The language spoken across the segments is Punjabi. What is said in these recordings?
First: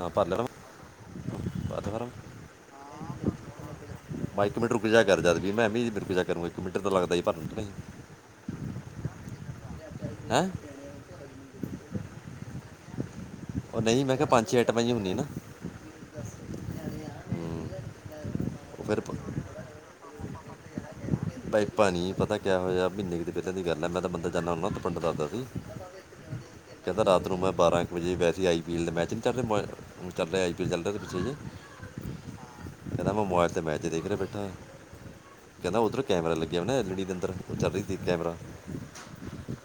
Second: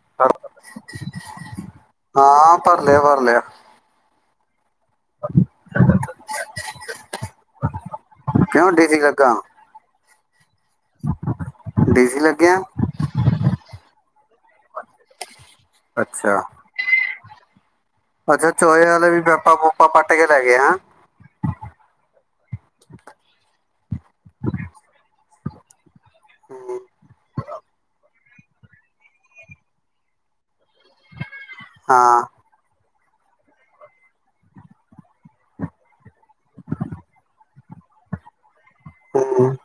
ਹਾਂ ਭਰ ਲੈਣਾ ਭਰ-ਲਿਆ ਭਰ ਦੇ ਫਾਰਮ ਹਾਂ ਭਰ ਲਿਆ- ਭਰ ਲਿਆ। ਮੈਂ ਇੱਕ ਮਿੰਟਰ ਰੁੂਜਿਆ ਕਰ ਜਾਦ ਵੀ ਮੈਂ ਵੀ ਮੇਰੇੁ ਕਰੂੰ ਇੱਕ ਮਿੰਟਰ ਤਾਂ ਲੱਗਦਾ ਹੀ ਭਰਨ ਕਿਉਂ ਡੀ-ਸੀ-ਲੱਗਾ। ਹੈਂ ਡੀ-ਜੀ ਲੱਗਿਆ, ਉਹ ਨਹੀਂ ਮੈਂ ਕਿਹਾ, ਪੰਜ ਛੇ ਆਈਟਮਾਂ, ਜੀ ਹੁੰਦੀਆਂ ਨਾ, ਅੱਛਾ, ਅੱਛਾ ਉਹ ਚੋਹੇ ਫਿਰ ਵਾਲੇ ਪ- ਵੀ ਪਾਇਪਾ -ਪੁਈਪਾ ਪੱਟ ਕੇ ਲੈ ਗਏ ਹੈਂ। ਬਾਈ ਪਾ ਨਹੀਂ ਪਤਾ ਕਿਆ ਹੋਇਆ, ਮਹੀਨੇ ਦੀ ਗੱਲ ਮੈਂ ਤਾਂ ਮੰਦਰ ਜਾਂਦਾ ਹੁੰਦਾ-ਪੰਡਿਤ ਦੱਸਦਾ ਸੀ। ਹੂੰ, ਕਹਿੰਦਾ ਰਾਤ ਨੂੰ ਮੈਂ ਬਾਰਾਂ ਵ ਜੇ ਵੈਸੇ ਆਈ ਪੀ ਐਲ ਦਾ ਮੈਚ, ਨਹੀਂ ਚੱਲ ਰਿਹਾ ਚੱਲ ਰਿਹਾ, ਆਈ ਪੀ ਐੱਲ ਚੱਲ ਰਿਹਾ ਤਾਂ ਪਿਛੇ ਜੇ। ਹਾਂ। ਕਹਿੰਦਾ ਮੈਂ ਮੋਬਾਇਲ ਤੇ ਮੈਚ ਦੇਖ ਰਿਹਾ, ਬੈਠਾ ਕਹਿੰਦਾ ਉੱਧਰ ਕੈਮਰਾ ਲੱਗਿਆ ਹੁੰਦਾ ਨਾ ਐਲ ਈ ਡੀ ਦੇ ਅੰਦਰ ਉਹ ਚੱਲ ਰਹੀ ਸੀ ਕੈਮਰਾ। ਹਮ। ਹਮ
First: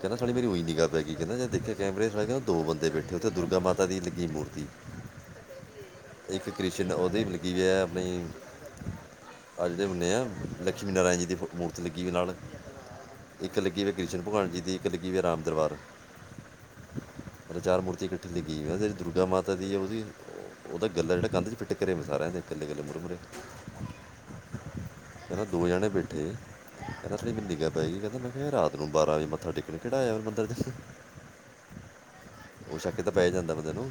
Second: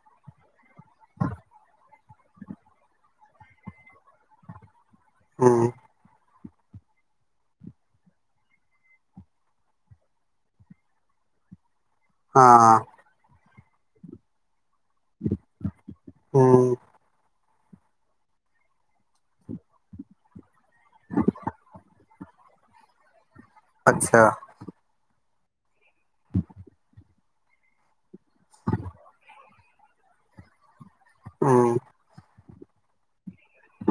ਕਹਿੰਦਾ ਸਾਡੀ ਮੇਰੀ ਉਈ ਨਿਗਾ ਪੇ ਗਈ ਕਹਿੰਦਾ ਚ ਦੇਖਿਆ ਕੈਮਰਾ ਚ ਦੋ ਬੰਦੇ ਬੈਠੇ ਉੱਥੇ ਦੁਰਗਾ ਮਾਤਾ ਦੀ ਲੱਗੀ ਮੂਰਤੀ। ਹਮ ਇੱਕ ਕ੍ਰਿਸਚਨ ਉਹਦੀ ਮਤਲਗੀ ਵੀ ਆਪਣੀ ਅੱਜ ਦੇ ਬਨੇ ਆ ਲਕਸ਼ਮੀ ਨਾਰਾਇਣ ਜੀ ਦੀ ਮੂਰਤੀ ਲੱਗੀ ਦੀ ਨਾਲ ਹਾਂ ਇੱਕ ਲੱਗੀ ਵੀ ਕ੍ਰਿਸ਼ਨ ਭਗਵਾਨ ਜੀ ਦੀ ਇੱਕ ਲੱਗੀ ਹੋਈ ਰਾਮ ਦਰਬਾਰ ਹੂੰ, ਚਾਰ ਮੂਰਤੀ ਇਕੱਠੀ ਲੱਗੀ ਗ ਵੈਂ ਦੁਰਗਾ ਮਾਤਾ ਦੀ ਹੈ ਉਹਦੀ ਉਹਦਾ ਗੱਲਾ ਜਿਹੜਾ ਕੰਧ ਚ ਫਿਟ ਕਰਿਆ ਵਾ ਸਾਰਿਆਂ ਦੇ ਇਕੱਲੇ ਇਕੱਲੇ ਮੁਰ ਮੁਰਰੇ ਅੱਛਾ ਕਹਿੰਦਾ ਦੋ ਜਾਣੇ ਬੈਠੇ ਕਹ ੜੀ ਮਨ ਨਿੱਗ ਪਏਈ ਕਹਿੰ ਮੈਂ ਕਿਹਾ ਰਾਤ ਨੂੰ ਬਾਰਾਂ ਵਜੇ ਮੱਥਾ ਟੇਕਣ ਕਿਹੜਾ ਆਇਆ ਮੰਦਰ ਹਮ ਉਹ ਸ਼ੱਕ ਤਾਂ ਪੈ ਜਾਂਦਾ ਬੰਦੇ ਨੂੰ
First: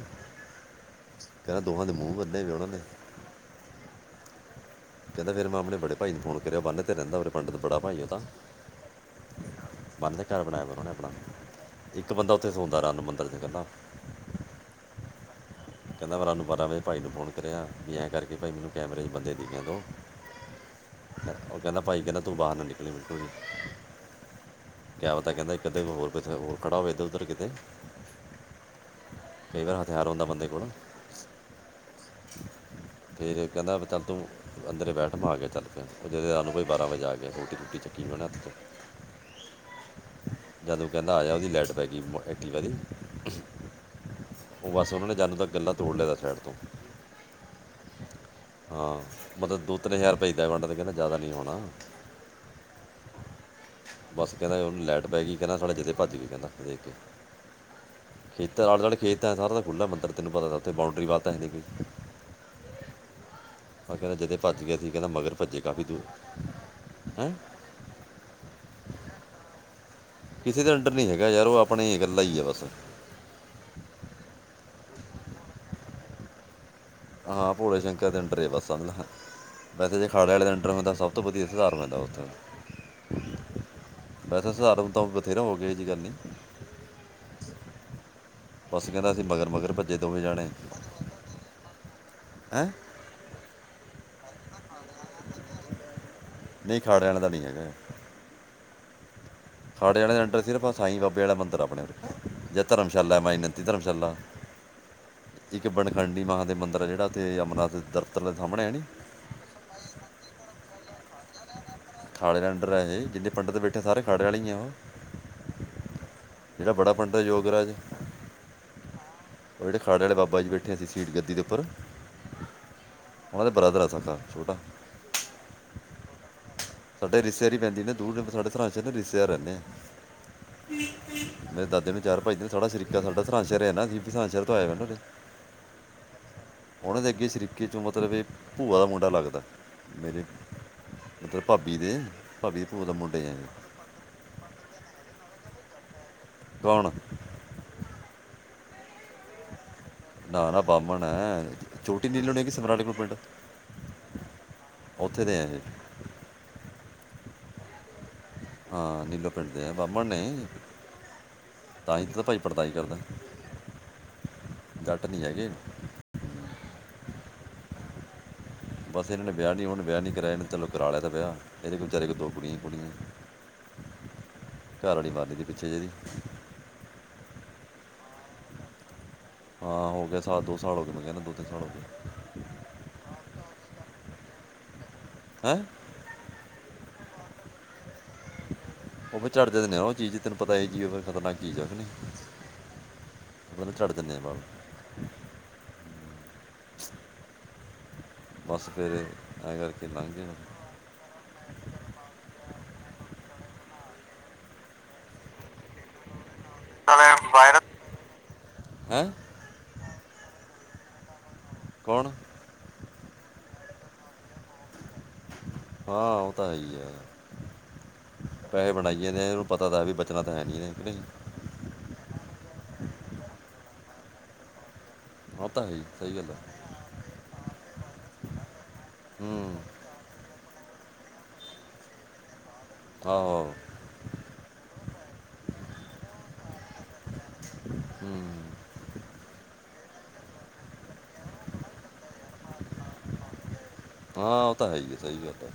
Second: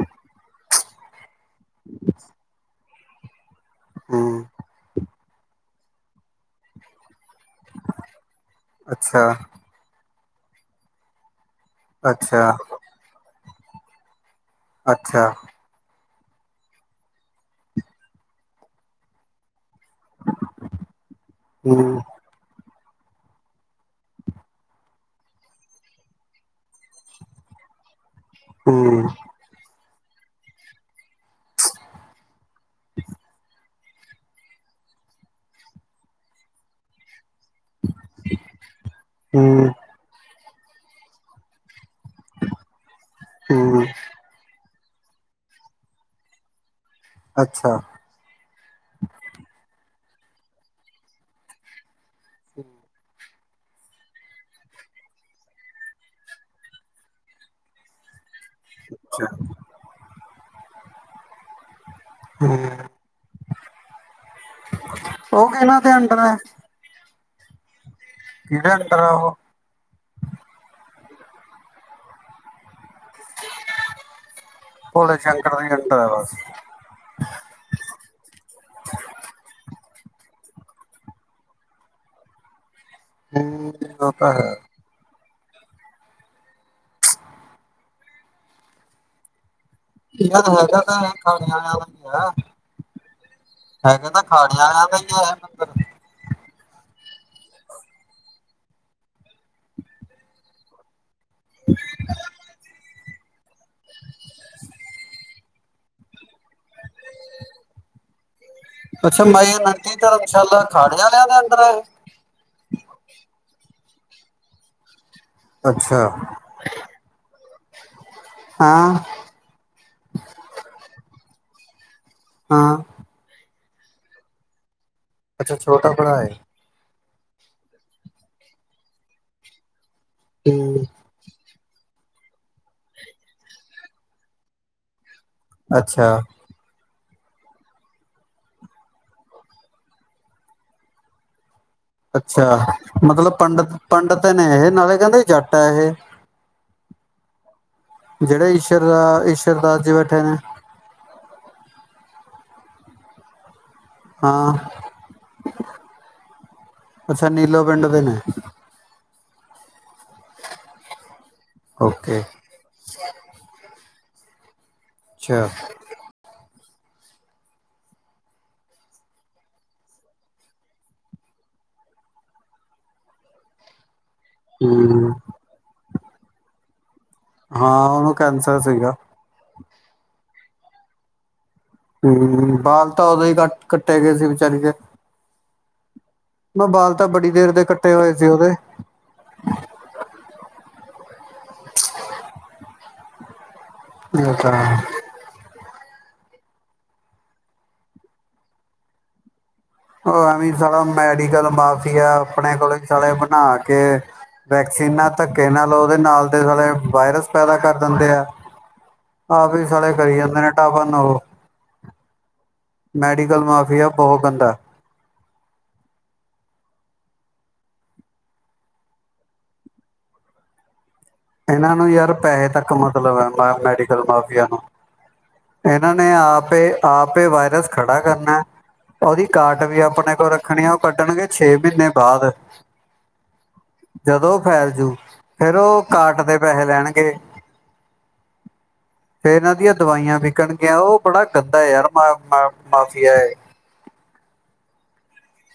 ਕਹਿਿੰਦਾ ਦੋਹਾਂ ਦੇ ਮੂੰਹ ਬੰਨੇ ਨੇ ਉਹਨਾਂ ਨੇ ਹਮ ਕਹਿੰਦਾ ਫਿਰ ਮੈਂ ਆਪਣੇ ਬੜੇ ਭਾਈ ਨੂੰ ਫੋਨ ਕਰਿਆ ਬੰਨ ਤੇ ਰਹਿੰਦਾ ਪੰਡਤ ਬੜਾ ਭਾਈ ਉਹ ਤਾਂ ਅੱਛਾ ਂ ਬਨ ਦੇ ਘਰ ਬਣਾਇਆ ਦਾ ਉਹਨੇ ਆਪਣਾ ਇੱਕ ਬੰਦਾ ਉੱਥੇ ਅੱਛਾ ਸੌਦਾ ਰਾਮ ਮੰਦਰ ਚ ਕਹਿੰਦਾ। ਅੱਛਾ। ਕਹਿੰਦਾ ਮੈਂ ਰਾਨੂੰ ਬਾਰਾਂ ਵਜੇ ਭਾਈ ਨੂੰ ਫੋਨ ਕਰਿਆ ਵੀ ਐਂ ਕਰਕੇ ਭਾਈ ਮੈਨੂੰ ਕੈਮਰੇ ਚ ਬੰਦੇ ਦਿਖੇ ਦੋ। ਉਹ ਕਹਿੰਦਾ ਹੂੰ, ਭਾਈ ਕਹਿੰਦਾ ਤੂੰ ਬਾਹਰ ਨਾ ਨਿਕਲੀ ਬਿਲਕੁਲ ਵੀ ਕਿਆ ਪਤਾ ਕਹਿੰਦਾ ਇਕ ਅੱਧੇ ਨੂੰ ਹੋਰ ਕਿੱਥੇ ਖੜਾ ਹੋਵੇ ਇਧਰ ਉੱਧਰ ਕਿਤੇ। ਹਮ ਕਈ ਤਰ੍ਹਾ ਦਾ ਹਥਿਆਰ ਹੁੰਦਾ ਬੰਦੇ ਕੋਲ। ਫੇਰ ਕਹਿੰਦਾ ਵੀ ਚੱਲ ਤੂੰ ਅੰਦਰ ਬੈਠ ਮੈਂ ਆ ਗਿਆ ਚੱਲ। ਉਹ ਜਦੇ ਰਾਤ ਨੂੰ ਬਾਰਾਂ ਵਜੇ ਆ ਕੇ ਰੋਟੀ ਰੂਟੀ ਚੱਕੀ ਉਹ ਨਾ ਹੱਥ ਹੂੰ, ਜਦ ਉਹ ਕਹਿੰਦਾ ਆ ਜਾ ਉਹਦੀ ਲਾਈਟ ਪੈ ਗਈ ਐਕਟੀਵਾ ਦੀ ਹੂੰ, ਉਹ ਬਸ ਉਹਨਾਂ ਨੇ ਜਦ ਤੱਕ ਗੱਲਾ ਤੋੜ ਲਿਆ ਤਾ ਸਾਈਡ ਤੋਂ। ਅੱਛਾ। ਹਾਂ ਮਤਲਬ ਦੋ ਤਿੰਨ ਹਜ਼ਾਰ ਰੁਪਏ ਈਦਾ ਵੰਡਾ ਤੇ ਕਹਿੰਦੇ ਜ਼ਿਆਦਾ ਨਹੀਂ ਹੋਣਾ। ਹਮ [inaudible] ਬਸ ਕਹਿੰਦਾ ਉਹਨੂੰ ਲਾਈਟ ਪੈ ਗਈ ਕਹਿੰਦਾ ਸਾਲੇ ਜਦੇ ਭੱਜ ਗਏ ਕਹਿੰਦਾ ਦੇਖ ਕੇ। ਖੇਤਾਂ ਆਲੇ ਦੁਆਲੇ ਖੇਤ ਅੱਛਾ ਹੈ ਸਾਰਾ ਖੁੱਲ੍ਹਾ ਮੰਦਰ ਤੈਨੂੰ ਪਤਾ ਤਾਂ ਉੱਥੇ ਬਾਊਂਡਰੀ ਵਧ ਹੈ ਨਹੀਂ ਕੋਈ। ਹੂੰ। ਮੈਂ ਕਹਿੰਦੇ ਜਦੇ ਭੱਜ ਗਿਆ ਸੀ। ਕਹਿੰਦਾ ਮਗਰ ਉਹ ਭੱਜੇ ਕਿਹਨਾਂ ਕਾਫ਼ੀ ਦੇ ਦੂਰ ਅੰਡਰ ਹੈ ਹੈਂ। ਕਿਦੇ ਅੰਡਰ ਆ ਉਹ ਕਿਸੇ ਦੇ ਅੰਡਰ ਨੀ ਹੈਗਾ ਯਾਰ ਉਹ ਆਪਣੇ ਕੱਲਾ ਹੀ ਹੈ ਬਸ। ਭੋਲੇ ਸ਼ੰਕਰ ਦੇ ਅੰਡਰ ਹੈ ਬਸ। ਹਾਂ, ਹਾ ਭੋਲੇ ਸ਼ੰਕਰ ਦੇ ਅੰਡਰ ਈ ਆ ਬੱਸ। ਵੈਸੇ ਜੇ ਅਖਾੜੇ ਵਾਲੇ ਦੇ ਅੰਡਰ ਹੁੰਦਾ ਸਭ ਤੋਂ ਵਧੀਆ ਸੁਧਾਰ ਪੈਂਦਾ ਉੱਥੇ। ਹੂੰ, ਉਹ ਤਾਂ ਹੈ ਵੈਸੇ ਸੁਧਾਰ ਫਿਰ ਹੋ ਗਏ ਇਹ ਜਹੀ ਗੱਲ ਨੀ ਬਸ ਕਹਿੰਦਾ ਅਸੀਂ ਮਗਰ ਮਗਰ ਭੱਜ ਇਹਨਾਂ ਦਾ ਹੈਗਾ ਤਾਂ ਇਹ ਖਾਣੇ ਵਾਲਿਆਂ ਚ ਵੀ ਹੈ। ਹੈਂ ਹੈਗੇ ਤਾਂ ਅਖਾੜਿਆਂ ਆ ਤਾਂ ਹੀ ਹੈ। ਨਹੀਂ ਅਖਾੜੇ ਆਲਿਆ ਦਾ ਨਹੀਂ ਹੈਗਾ ਇਹ ਅਖਾੜੇ ਆਲਿਆ ਦੇ ਅੰਡਰ ਸਿਰਫ ਸਾਈ ਬਾਬੇ ਵਾਲਾ ਮੰਦਿਰ ਆ ਆਪਣੇ ਜਾ ਧਰਮਸ਼ਾਲਾ ਮਾਈ ਕਿ ਧਰਮਸ਼ਾਲਾ ਇੱਕ ਬਨਖੰਡੀ ਮਹਾ ਦੇਵ ਮੰਦਰ ਹੈ ਜਿਹੜਾ ਇੱਥੇ ਅਮਰਨਾਥ ਪਤਰ ਦੇ ਸਾਹਮਣੇ ਹੈ। ਨੀ ਅੱਛਾ ਮਾਈੰ ਆਨੰਤੀ ਧਰਮਸ਼ਾਲਾ ਖਾੜੇ ਆਂ ਲਿਆਂ ਦੇ ਅੰਡਰ ਏ। ਖਾੜੇ ਦੇ ਅੰਡਰ ਹੈ ਇਹ ਜਿਥੇ ਪੰਡਿਤ ਬੈਠੇਆ ਸਾਰੇ ਖਾੜੇ ਵਾਲੇ ਹੀ ਉਹ ਅੱਛਾ। ਜਿਹੜਾ ਬੜਾ ਪੰਡਤ ਯੋਗਰਾਜ ਹਾਂ। ਉਹ ਜਿਹੜੇ ਖਾੜੇ ਵਾਲੇ ਬਾਬਾ ਜੀ ਬੈਠੇ ਅ ਸੀਟ ਗੱਦੀ ਉੱਪਰ ਹਾਂ। ਉਹ ਦੇ ਬ੍ਰਦਰ ਆ ਸਗਾ ਛੋਟਾ। ਅੱਛਾ ਛੋਟਾ ਭਰਾ ਏ। ਸਾਡੇ ਰ ਰਿਸ਼ਤੇਦਾਰੀ ਪੈਂਦੀ ਨੇ ਨਾ ਦੂਰ ਸਾਡੇ ਥਾਂ 'ਸਰੰਦ ਸ਼ਹਰ ਸਾਡੇ ਰਿਸ਼ਤੇਦਾਰ ਰੈਂਦੇ। ਹੂੰ, ਮੇਰੇ ਦਾਦੇ ਨੂੰ ਚਾਰ ਬਾਈ ਤੇ ਸੋਨਾ ਸੀ ਸ਼ਰੀਕਾ ਸਾਡਾ ਸਰੰਦ ਸ਼ਹਿਰ ਹੈ ਨਾ ਵੀਰ ਜੀ ਸਰੰਦ ਸ਼ਹਿਰ ਤੋਂ ਆਇਆ ਹੈ ਨਾ। ਅੱਛਾ। ਉਹਨਾਂ ਦੇ ਅੱਗੇ ਸਰੀਕੇ ਚੋਂ ਮਤਲਬ ਇਹ ਭੂਆ ਦਾ ਮੁੰਡਾ ਲੱਗਦਾ ਮੇਰੇ ਮਤਲਬ ਭਾਬੀ ਦੇ ਅੱਛਾ ਭਾਬੀ ਦੇ ਭੂਆ ਦਾ ਮੁੰਡੇ ਆ ਮਤਲਬ ਇਹ ਪੰਡਿਤ, ਪੰਡਿਤ ਨੇ ਇਹ ਨਾਲੇ ਕਹਿੰਦੇ ਜੱਟ ਹੈ ਇਹ। ਕੌਣ। ਜਿਹੜੇ ਈਸ਼ਰ ਦਾ ਈਸ਼ਰ ਦਾਸ ਜੀ ਬੈਠੇ ਨੇ ਨਾ ਨਾ ਬਾਮਣ ਹੈ ਛੋਟੀ ਨੀਲੋਂ ਨੀ ਹੈ ਗੀ ਸਮਰਾਲੇ ਨਾਲ ਪਿੰਡ ਹਾਂ ਉੱਥੇ ਦੇ ਆ ਇਹ ਅੱਛਾ ਨੀਲੋ ਪਿੰਡ ਦੇ ਨੇ। ਹਾਂ ਨੀਲੋ ਪਿੰਡ ਦੇ ਆ, ਬਾਹਮਣ ਨੇ ਤਾਂ ਹੀ ਓਕੇ ਭਾਈ ਪੰਡਤਾਈ ਹੀ ਕਰਦਾ। ਜੱਟ ਨੀ ਅੱਛਾ ਹੈਗੇ। ਬਸ ਇਹਨਾਂ ਨੇ ਵਿਆਹ ਨਹੀਂ ਹੁਣ ਵਿਆਹ ਨਹੀਂ ਕਰਾਇਆ ਨਹੀਂ ਤਾ ਵਿਚਾਰੇਨੇ ਕਰਾ ਲਿਆ ਵਿਆਹ ੍ਹਇਹਦੇ ਕੋ ਵਿਚਾਰੇ ਕੋ ਦੋ ਕੁੜੀਆਂ ਹੀ ਕੁੜੀਆਂ ਘਰ ਵਾਲੀ ਹੂੰ, ਮਾਰਗੀ ਪਿੱਛੇ ਜੇ ਏਦੀ। ਹਾਂ ਉਹਨੂੰ ਕੈਂਸਰ ਸੀਗਾ। ਹਾਂ ਹੋ ਗਿਆ ਸਾਲ ਦੋ ਸਾਲ ਹੋ ਗਏ ਮੈਂ ਕਿਹਨਾਂ ਦੋ ਤਿੰਨ ਸਾਲ ਹੋ ਗਏ। ਹਮ ਬਾਲ ਤਾਂ ਉਦੋਂ ਹੀ ਕੱਟ ਕੱਟੇ ਗਏ ਸੀ ਵਿਚਾਰੀ ਦੇ ਹੈਂ। ਮੈ ਬਾਲ ਤਾਂ ਬੜੀ ਦੇਰ ਦੇ ਕੱ ਕੱਟੇ ਹੋਏ ਸੀ ਉਹਦੇ। ਉਹ ਫੇਰ ਚਝੜ੍ਹ ਜਾਂ ਦਿੰਦੇ ਆ ਉਹ ਚੀਜ਼ ਤੈਨੂੰ ਪਤਾ ਹੀ ਚੀਜ਼ ਖਤਰਨਾਕ ਚੀਜ਼ ਆ ਕੇ ਨਹੀਂ ਬਰੇ ਚੜਦੇ ਨੇ ਇਹ ਬਾਲ ਤਾਂ ਬੱਸ ਫੇਰੇ ਅਗਰ ਉਹ ਐਵੇਂ ਈ ਸਾਡਾ ਮੈਡੀਕਲ ਮਾਫੀਆ ਆਪਣੇ ਕੋਲੋਂ ਹੀ ਸਾਲੇ ਬਣਾ ਕੇ ਵੈਕਸੀਨਾ ਧੱਕੇ ਨਾਲ ਉਹਦੇ ਨਾਲ ਦੇ ਸਾਲੇ ਵਾਇਰਸ ਪੈਦਾ ਕਰ ਦਿੰਦੇ ਆ। ਹੈ ਆਪ ਵੀ ਸਾਲੇ ਕਰੀ ਜਾਂਦੇ ਨੇ ਟਫਨਾ ਉਹ ਕੌਣ। ਮੈਡੀਕਲ ਮਾਫੀਆ ਬਹੁਤ ਗੰਦਾ ਏ ਹਾਂ ਉਹ ਤਾਂ ਹੈਹੀ ਹੈ। ਪੈਸੇ ਬਣਾਈਏ ਨੇ ਇਹਨੂੰ ਪਤਾ ਤਾਂ ਵੀ ਬਚਣਾ ਤਾਂ ਹੈ ਨੀ ਇਹ ਕੇ ਨਹੀਂ ਇਹਨਾਂ ਨੂੰ ਯਾਰ ਪੈਸੇ ਤੱਕ ਮਤਲਬ ਹੈ ਮਤਲਬ ਹੈ ਮੈਡੀਕਲ ਮਾਫੀਆ ਨੂੰ ਉਹ ਤਾਂ ਹੈ ਹੀ ਇਹਨਾਂ ਨੇ ਸਹੀ ਗੱਲ ਆ ਆਪੇ ਆਪ ਇਹ ਵਾਇਰਸ ਖੜਾ ਕਰਨਾ ਏ ਉਹਦੀ ਹੂੰ ਕਾਟ ਵੀ ਆਪਣੇ ਕੋਲ ਰੱਖਣੀ ਆ, ਉਹ ਕੱਟਣਗੇ ਛੇ ਮਹੀਨੇ ਬਾਅਦ ਆਹੋ ਜਦੋਂ ਫੈਲ ਜੂ ਫੇਰ ਉਹ ਕਾਰਟ ਦੇ ਪੈਸੇ ਲੈਣਗੇ। ਹੂੰ ਫੇਰ ਇਹਨਾਂ ਦੀਆਂ ਦਵਾਈਆਂ ਵਿਕਣਗੀਆਂ ਉਹ ਬੜਾ ਗੰਦਾ ਹੈ ਯਾਰ ਮਾਫੀਆ ਇਹ ਹਾਂ ਉਹ ਤਾਂ ਹੈ ਹੀ ਹੈ ਸਹੀ ਗੱਲ ਹੈ।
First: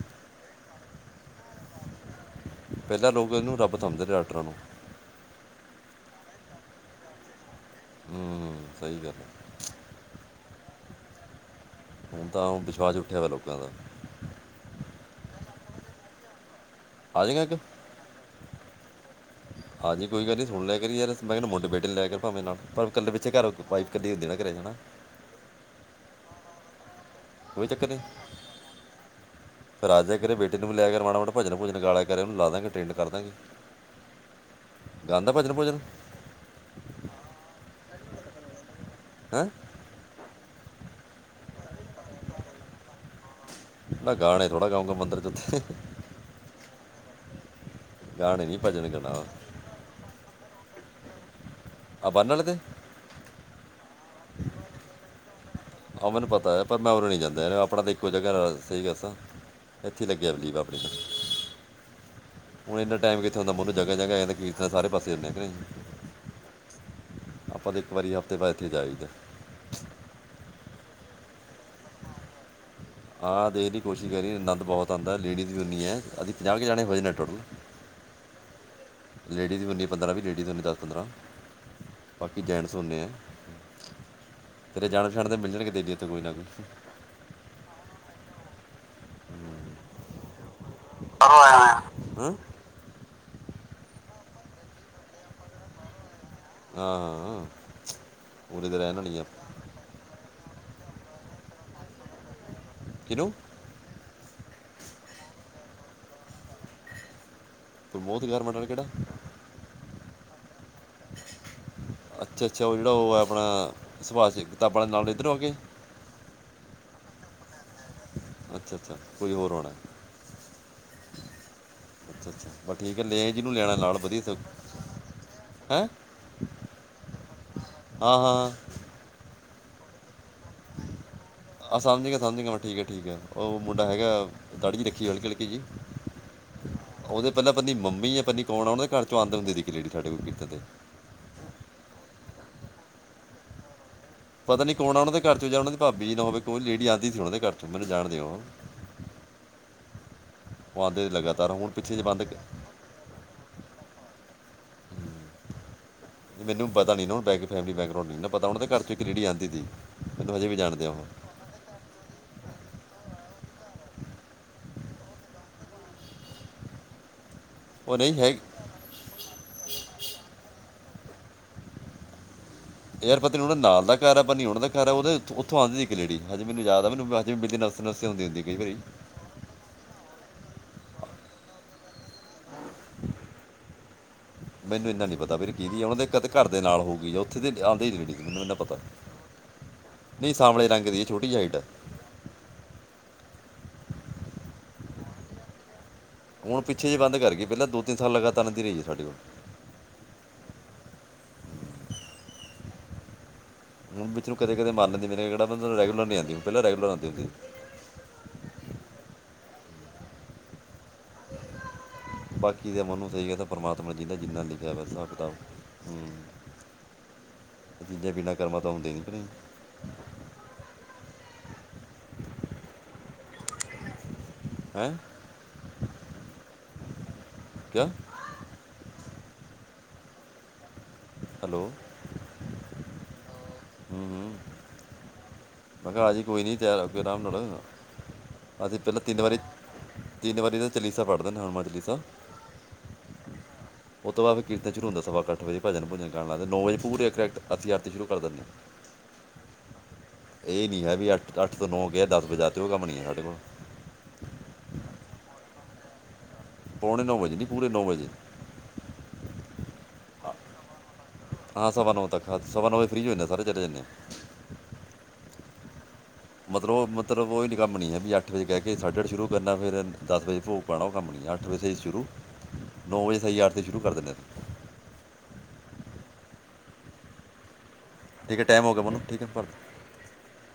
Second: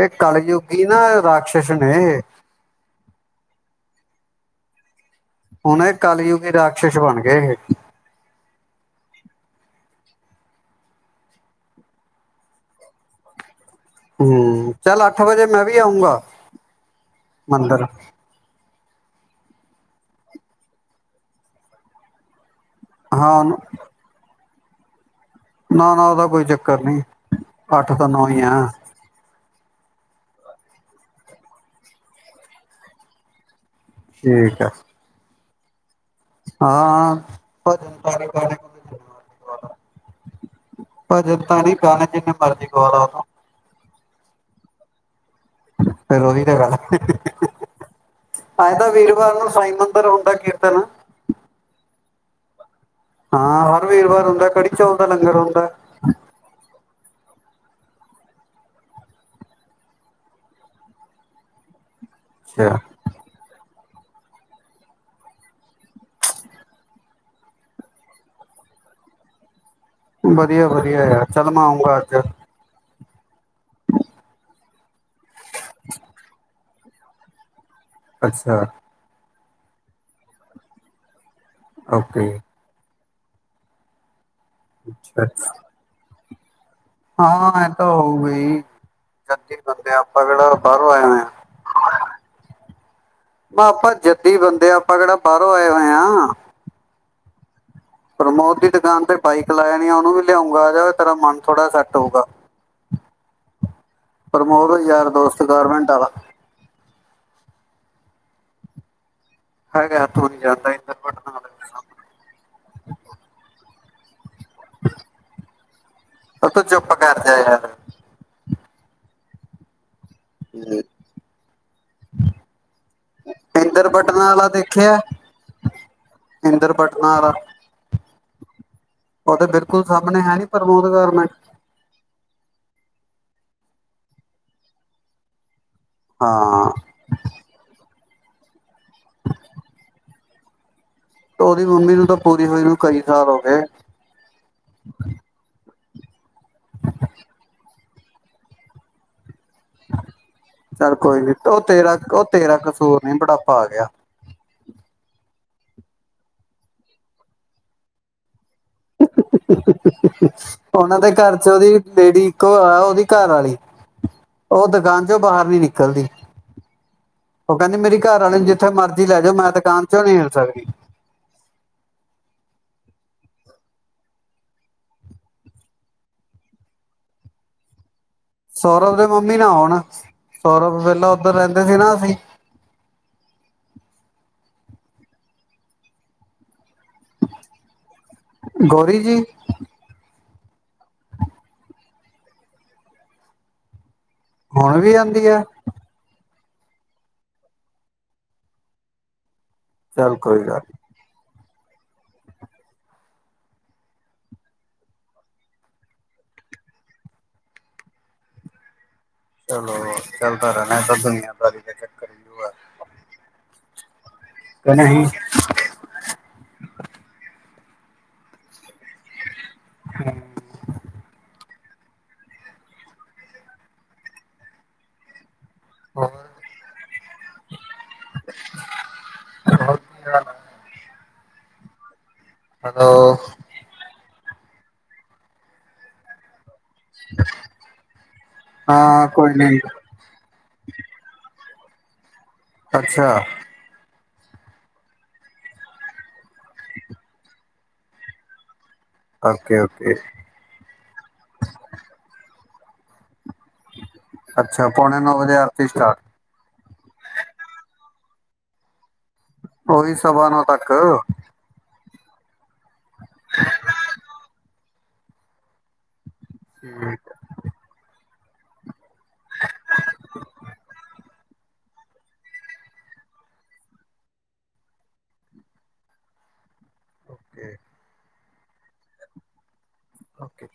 ਇਹ ਕਲਯੁਗੀ ਨਾ ਰਾਕਸ਼ਸ ਨੇ ਇਹ ਪਹਿਲਾਂ ਲੋਕ ਇਹਨੂੰ ਰੱਬ ਸਮਜਦੇ ਨੇ ਡਾਕਟਰਾਂ ਨੂੰ ਹੁਣ ਇਹ ਕਾਲਯੁਗੀ ਰਾਕਸ਼ਸ਼ ਬਣ ਗਏ ਇਹ ਹਮ ਸਹੀ ਗੱਲ ਹੈ। ਹੁਣ ਤਾਂ ਵਿਸ਼ਵਾਸ ਉੱਠਿਆ ਵਾ ਲੋਕਾਂ ਦਾ ਹਮ ਚੱਲ ਅੱਠ ਵਜੇ ਮੈਂ ਵੀ ਆਊਂਗਾ ਆ ਜਾਏਗਾ ਮੰਦਿਰ ਹਾਂਜੀ ਕੋਈ ਗੱਲ ਨੀ ਸੁਣ ਲੈ ਕਰ ਯਾਰ ਮੈਂ ਕਿਹਾ ਮੁੰਡੇ ਬੇਟੇ ਲੈ ਕਰ ਭਾਵੇਂ ਨਾਲ ਪਰ ਇਕੱਲੇ ਪਿੱਛੇ ਹਾਂ ਘਰਾਈ ਕਦੀ ਇਦੇ ਨਾ ਕਰੇਗਾ ਨਾ। ਨਾ, ਨਾ ਉਹਦਾ ਕੋਈ ਚੱਕਰ ਨਹੀਂ ਕੋਈ ਚੱਕਰ ਨਹੀਂ। ਤਾਂ ਹੀ ਆ ਫੇਰ ਆ ਜੀਆ ਕਰੀ ਬੇਟੀ ਨੂੰ ਲੈ ਕੇ ਮਾੜਾ ਮੋਟਾ ਭਜਨ ਭੂਜਨ ਗਾ ਲਿਆ ਕਰੇ ਉਹਨੂੰ ਲਾ ਦਾਂਗੇ ਟਰੇਡ ਕਰਦਾ ਗੇ ਠੀਕ ਏ। ਗਾਂਂਦਾ ਭਜਨ, ਭੁਜਨ ਹਾਂ, ਹਾਂ ਭਜਨ ਗਾਲੇ ਗਾਣੇ ਗੁਨ ਹੈਂ ਗਾਲੇ ਭਜਣ ਤਾਂ ਨਹੀਂ ਗਾਣੇ ਜੀ ਨੇ ਮਰਜੀ ਗਵਾਲਾ ਉਹਨੂੰ ਮੈਂ ਗਾਣੇ ਥੋੜ੍ਹਾ ਗਾਊਂਗਾ ਮੰਦਿਰ ਚ ਉੱਥੇ ਫੇਰ ਉਹੀ ਤੇ ਗੱਲ ਹੈ ਗਾਣੇ ਨਹੀਂ ਇਹ ਤਾ ਭਜਨ ਗਾਣਾ ਵੀਰਵਾਰ ਨੂੰ ਸਾਈ ਮੰ ਉਧਰ ਹੁੰਦਾ ਕੀਰਤਨ ਆਹ ਬਾਨੇ ਵਾਲੇ ਦੇ ਹਾਂ ਹਰ ਵੀਰਵਾਰ ਹੁੰਦਾ ਕੜੀ ਚੌਲ ਦਾ ਲੰਗਰ ਹੁੰਦਾ। ਆਹ ਮੈਨੂੰ ਪਤਾ ਹੈ, ਪਰ ਮੈਂ ਉਰੇ ਨਹੀਂ ਜਾਂਦਾ ਆਪਣਾ ਤਾਂ ਇੱਕੋ ਜਗ੍ਹਾ ਸਹੀ ਦੱਸਾਂ ਇੱਥੇ ਲੱਗਿਆ ਦੀਪ ਆਪਣੀ ਦਾ ਅੱਛਾ ਹੁਣ ਇੰਨਾ ਟਾਈਮ ਕਿ ਹੁੰਦਾ ਮੈਨੂੰ ਜਗ੍ਹਾ-ਜਗ੍ਹਾ ਐਸੇ ਕੀਰਤਨ ਸਾਰੇ ਪਾਸੇ ਹੂੰਦੇ ਨੇ। ਆਪਾਂ ਤੇ ਇੱਕ ਵਾਰੀ ਹਫ਼ਤੇ ਬਾਅਦ ਇੱਥੇ ਜਾਈਦਾ। ਵਧੀਆ-ਵਧੀਆ ਯਾਰ ਚੱਲ ਮੈਂ ਆਊਂਗਾ ਅੱਜ ਹਾਂ ਦੇਖ ਦੀ ਕੋਸ਼ਿਸ਼ ਕਰੀਏ ਆਨੰਦ ਬਹੁਤ ਆਉਂਦਾ ਲੇਡੀਜ਼ ਵੀ ਓਨੀ ਹੈ ਅਸੀਂ ਪੰਜਾਹ ਕੇ ਜਾਣੇ ਹੋ ਜਾਨੇ ਟੋਟਲ। ਅੱਛਾ। ਲੇਡੀਜ਼ ਹੁੰਦੀ ਪੰਦਰਾਂ ਵੀ ਲੇਡੀਜ਼ ਹੋਦੀ ਦਸ ਪੰਦਰਾਂ ਓਕੇ ਬਾਕੀ ਜੈਂਟਸ ਹੁੰਦੇ ਹੈ। ਤੇਰੇ ਜਾਣ ਪਛਾਣ ਦੇ ਮਿਲ ਅੱਛਾ ਜਾਣਗੇ ਦੇਖੀ ਕੋਈ ਨਾ ਕੋਈ। ਹਾਂ ਇਹ ਤਾਂ ਹੋਊ ਗਾਈ। ਜਦੀ ਬੰਦੇ ਆਪਾਂ ਕਿਹੜਾ ਬਾਹਰੋਂ ਆਏ ਆ। ਹੈਂ। ਆਪਾਂ ਜੱਦੀ ਬੰਦੇ ਆਪਾਂ ਕਿਹੜਾ ਬਾਹਰੋਂ ਆਏ ਹੋਏ ਹਾਂ। ਹਾਂ ਅ ਪ੍ਰਮੋਦ ਦੀ ਦੁਕਾਨ ਤੇ ਬਾਈਕ ਲਾਇ ਆਣੀ ਉਹਨੂੰ ਵੀ ਲਿਆਉਂਗਾ ਜਾ ਤੇਰਾ ਮਨ ਥੋੜ੍ਹਾ ਸੈੱਟ ਹੋਊਗਾ। ਕਿਨੂੰ ਪ੍ਰਮੋਦ ਯਾਰ ਦੋਸਤ ਗਾਰਮਿੰਟ ਆਲਾ ਪ੍ਰਮੋਦ ਗਾਰਮੰਡ ਵਾਲਾ ਕਿਹੜਾ ਹੈਗਾ ਤੂ ਨਹੀਂ ਜਾਨਦਾ ਹੈਗਾ। ਅੱਛਾ-ਅੱਛਾ ਉਹ ਜਿਹੜਾ ਉਹ ਹੈ ਆਪਣਾ ਸੁਭਾਸ਼ ਕਿਤਾਬਾਂ ਦੇ ਨਾਲ ਇੱਧਰ ਹੋ ਕੇ ਉਹ ਤ ਚੁਪ ਕਰ ਜਾ ਯਾਰ ਅੱਛਾ-ਅੱਛਾ ਕੋਈ ਹੋਰ ਹੋਣਾ। [unintelligible] ਅੱਛਾ [unintelligible] ਇੰਦਰ ਪਟਨਾ ਵਾਲਾ ਵਧੀਆ ਦੇਖਿਆ ਤੇ ਇੰਦਰ ਪਟਨਾ ਵਾਲਾ ਹਾਂ ਹਾਂ ਉਹ ਤਾਂ ਬਿਲਕੁਲ ਸਾਹਮਣੇ ਹੈ ਨੀ ਪ੍ਰਮੋਦ ਗਾਰਮੈਂਟ ਆਹ ਸਮਝਗ ਸਮਝਗਾ ਮੈਂ ਠੀਕ ਹੈ ਠੀਕ ਆ ਉਹ ਮੁੰਡਾ ਹੈਗਾ ਦਾੜੀ ਜਹੀ ਰੱਖੀ ਹਲਕੀ-ਹਲਕੀ ਜੀ। ਹਾਂ। ਉਹਦੇ ਪਹਿਲਾਂ ਪਨੀ ਮੰਮੀ ਏਨੀ ਕੌ ਆਉਦੇ ਉਣਦੇ ਘਰ ਚੋਂ ਆਂ ਹੁੰਦੇ ਖੀ ਲੇਡੀ ਸਾਡੇ ਕਿਰਤਣ ਤੇ ਉਹਦੀ ਮੰਮੀ ਨੂੰ ਤਾਂ ਪੂਰੀ ਹੋਈ ਨੂੰ ਕਈ ਸਾਲ ਹੋ ਗਏ ਪਤਾ ਨੀ ਕੌਣਾ ਉਹਨਾਂ ਦੇ ਘਰ ਚ ਜਾਂ ਉਹਨਾਂ ਦੀ ਭਾਬੀ ਨਾ ਹੋਵੇ ਕੋਈ ਲੇਡੀ ਆਉਂਦੀ ਸੀ ਉਹਨਾਂ ਦੇ ਘਰ ਚੋਂ ਮੈਨੂੰ ਜਾਣ ਦਿਓ। ਉਹ ਚੱਲ ਆਉਂਦੇ ਕੋਈ ਨੀ ਲਗਾਤਾਰ ਉਹ ਹੁਣ ਪਿੱਛੇ ਤੇਰਾ ਜੇ ਉਹ ਬੰਦ ਤੇਰਾ ਕਸੂਰ ਨੀ ਬੁਢਾਪਾ ਆ ਗਿਆ। ਮੈਨੂੰ ਪਤਾ ਨੀ ਬੈ ਫੈਮਲੀ ਬੈਕਗਰਾਉਂਡ ਨੀ ਪਤਾ ਹੁਣ ਦੇ ਘਰ ਇੱਕ ਲੇੜੀ ਆਉਂਦੀ ਸੀ ਮਤਲਬ ਹਜੇ ਵੀ ਜਾਣਦੇ ਉਹਨਾਂ ਉਹਨੂੰ ਦੇ ਘਰ ਉਹਦੀ ਲੇਡੀ ਇੱਕ ਆ ਉਹਦੀ ਘਰ ਵਾਲੀ ਉਹ ਦੁਕਾਨ ਚੋਂ ਬਾਹਰ ਨੀ ਨਿਕਲਦੀ। ਉਹ ਕਹਿੰਦੀ ਮੇਰੀ ਨਹੀਂ ਘਰ ਹੈ ਆਲੇ ਨੂੰ ਜਿੱਥੇ ਮਰਜ਼ੀ ਲੈ ਜਾਓ ਮੈਂ ਦੁਕਾਨ ਚੋਂ ਨੀ ਹਿਲ ਸਕਦੀ। ਯਾਰ ਪਤਾ ਨੀ ਉਹਨਾਂ ਨਾਲ ਦਾ ਘਰ ਹੈ ਪਣੀ ਉਹਨਾਂ ਦਾ ਘਰ ਉਹਦੇ ਉੱਥੋਂ ਆਉਂਦੀ ਇੱਕ ਲੇੜੀ ਹਜੇ ਮੈਨ ਯਾਦ ਮੈਨੂੰ ਹਜੇ ਮ ਸਮੱਸਿਆ ਹੁੰਦੀ ਹੁੰਦੀ ਕਈ ਵਾਰੀ ਸੌਰਭ ਨੇ ਮੰਮੀ ਨਾ ਆਣਾ ਸੌਰਭ ਪਹਿਲਾਂ ਉਧਰ ਰਹਿੰਦੇ ਸੀ ਨਾ ਅਸੀਂ। ਮੈਨੂੰ ਇੰਨਾ ਨਹੀਂ ਪਤਾ ਮੇਰੇ ਦੀਦੀ ਕੀ ਉਹਨਾਂ ਦੇ ਘਰ ਦੇ ਨਾਲ ਹੋ ਗਈ ਆ ਉੱਥੇ ਦੇ ਜਾਂਦੇ ਦੀਦੀ। ਮੈਨੂੰ ਏਨਾ ਪਤਾ ਗੌਰੀ ਜੀ ਨੀ ਸਾਂਵਲੇ ਰੰਗ ਦੀ ਛੋਟੀ ਜਿਹੀ ਹਾਈਟ ਹੈ। ਹੁਣ ਵੀ ਆਉਂਦੀ ਹੈ। ਹੁਣ ਪਿਛੇ ਜੇ ਬੰਦ ਕਰ ਗਏ ਪਹਿਲਾਂ ਦੋ-ਤਿੰਨ ਸਾਲ ਲਗਾਤਾਰ ਆਂਦੀ ਰਹੀ ਹੈ ਸਾਢੇ ਕੋਲ। ਚੱਲ ਕੋਈ ਗੱਲ [inaudible] ਹੁਣ ਵਿਚ ਕਦੇ-ਕਦੇ ਮਾਰ ਲੈਂਦੀ ਵੀਰੇ ਗੇੜਾ ਬਸ ਹੁਣ ਰੈਗੂਲਰ ਨਹੀਂ ਆਉਦੀ ਪਹਿਲਾਂ ਰੈਗੂਲਰ ਆਉਦੀ ਹੰਦੀ ਹਾਂ ਚੱਲ ਘਰ ਇਹ [unintelligible] ਬਾਕੀ ਜੇ ਮੈਨੂੰ ਸਹੀ ਹੈ ਕੇਦਾ ਪਰਮਾਤਮਾ ਨ ਜੀਦਾ ਜਿੰਨਾ ਲਿਖਿਆ ਕਿ ਵੇ ਨਹੀਂ ਹਿਸਾਬ-ਕਿਤਾਬ। ਜੀਦੇ ਬੀਣਾ ਕਰਮਾਂ ਤਾਂ ਆਂਦੇ ਕੇ ਨਹੀਂ [unintelligible] ਹੈ। ਹੋਰ [unintelligible] ਕ [unintelligible] [unintelligible] ਕੀ ਹਾਲ ਹੈ। ਹੈਲੋ! ਹੈਲੋ! ਹੂੰ ਹੂੰ ਮੈਂ ਕਿਹਾ ਆ ਜੀ ਕੋਈ ਨਹੀਂ ਤਿਆਰ ਹੋਈ ਆਰਾਮ ਅੱਜ ਪਹਿਲਾਂ ਹਾਂ ਤਿੰਨ ਕੋਈ ਵਾਰੀ ਨਹੀਂ ਤਿੰਨ ਵਾਰੀ ਦਾ ਚਲੀਸਾ ਪੜ੍ਹਦੇ ਨੇ ਨਾਮ ਚਲੀਸਾ। ਅੱਛਾ! ਉਸ ਤੋਂ ਬਾਅਦ ਫਿਰ ਕੀਰਤਨ ਸ਼ੁਰੂ ਹੁੰਦਾ ਸਵਾ ਅੱਠ ਵਜੇ ਭਜਨ ਭੁਜਨ ਕਰਨਾ ਨੌ ਵੇ ਪੂਰੇ ਡਾਇਰੈਕਟ ਅਸੀਂ ਆਰਤੀ ਸ਼ੁਰੂ ਕਰ ਦਿੰਦੇ ਆਂ [inaudible] ਓਕੇ ਓਕੇ ਇਹ ਨੀ ਹੈ ਵੀ ਅੱਠ- ਅੱਠ ਤੋਂ ਨੌ ਗਏ ਦਸ ਵਜਾ ਤੇ ਉਹ ਕੰਮ ਨਹੀ ਸਾਡੇ ਕੋਲ ਅੱਛਾ, ਪੌਣੇ ਨੌ ਵਜੇ ਅਰਤੀ ਸਟਾਰਟ ਪੌਣੇ ਨੌ ਵਜੇ ਪੂਰੇ ਨੌਂ ਵਜੇ। ਓਹੀ ਸਵਾ ਨੌਂ ਤੱਕ। ਹਾਂ ਸਵਾ ਨੌ ਤੱਕ ਸਵਾ ਨੌ ਵਜੇ ਫਰੀ ਹੁੰਦੇ ਸਾਰੇ ਚਲੇ ਜਾਂਦੇ ਐਂ। ਮਤਲਬ ਮ ਹੈ। ਮਤਲਬ ਓਈ ਨੀ ਕੰਮ ਨੀ ਐ ਵੀ ਅੱਠ ਵਜੇ ਕੈ ਕੇ ਸਾਢੇ ਅੱਠ ਸ਼ੁਰੂ ਕਰਨਾ ਫਿਰ ਦਸ ਵਜੇ ਭੋਗ ਪੌਨਾ ਓ ਕੰਮ ਨੀ ਹੈਗਾ ਅੱਠ ਵਜੇ ਸ਼ੁਰੂ ਨੌ ਵਜੇ ਸਈ ਆਰਤੀ ਸ਼ੁਰੂ ਕਰ ਦਿੰਦੇ ਆਂ ਅਸੀਂ। ਓਕੇ। ਠੀਕ ਐ ਟੈਮ ਹੋ ਗੇਆ ਮੰਨੂੰ ਠੀਕ ਐ ਪਰ ਓਕੇ।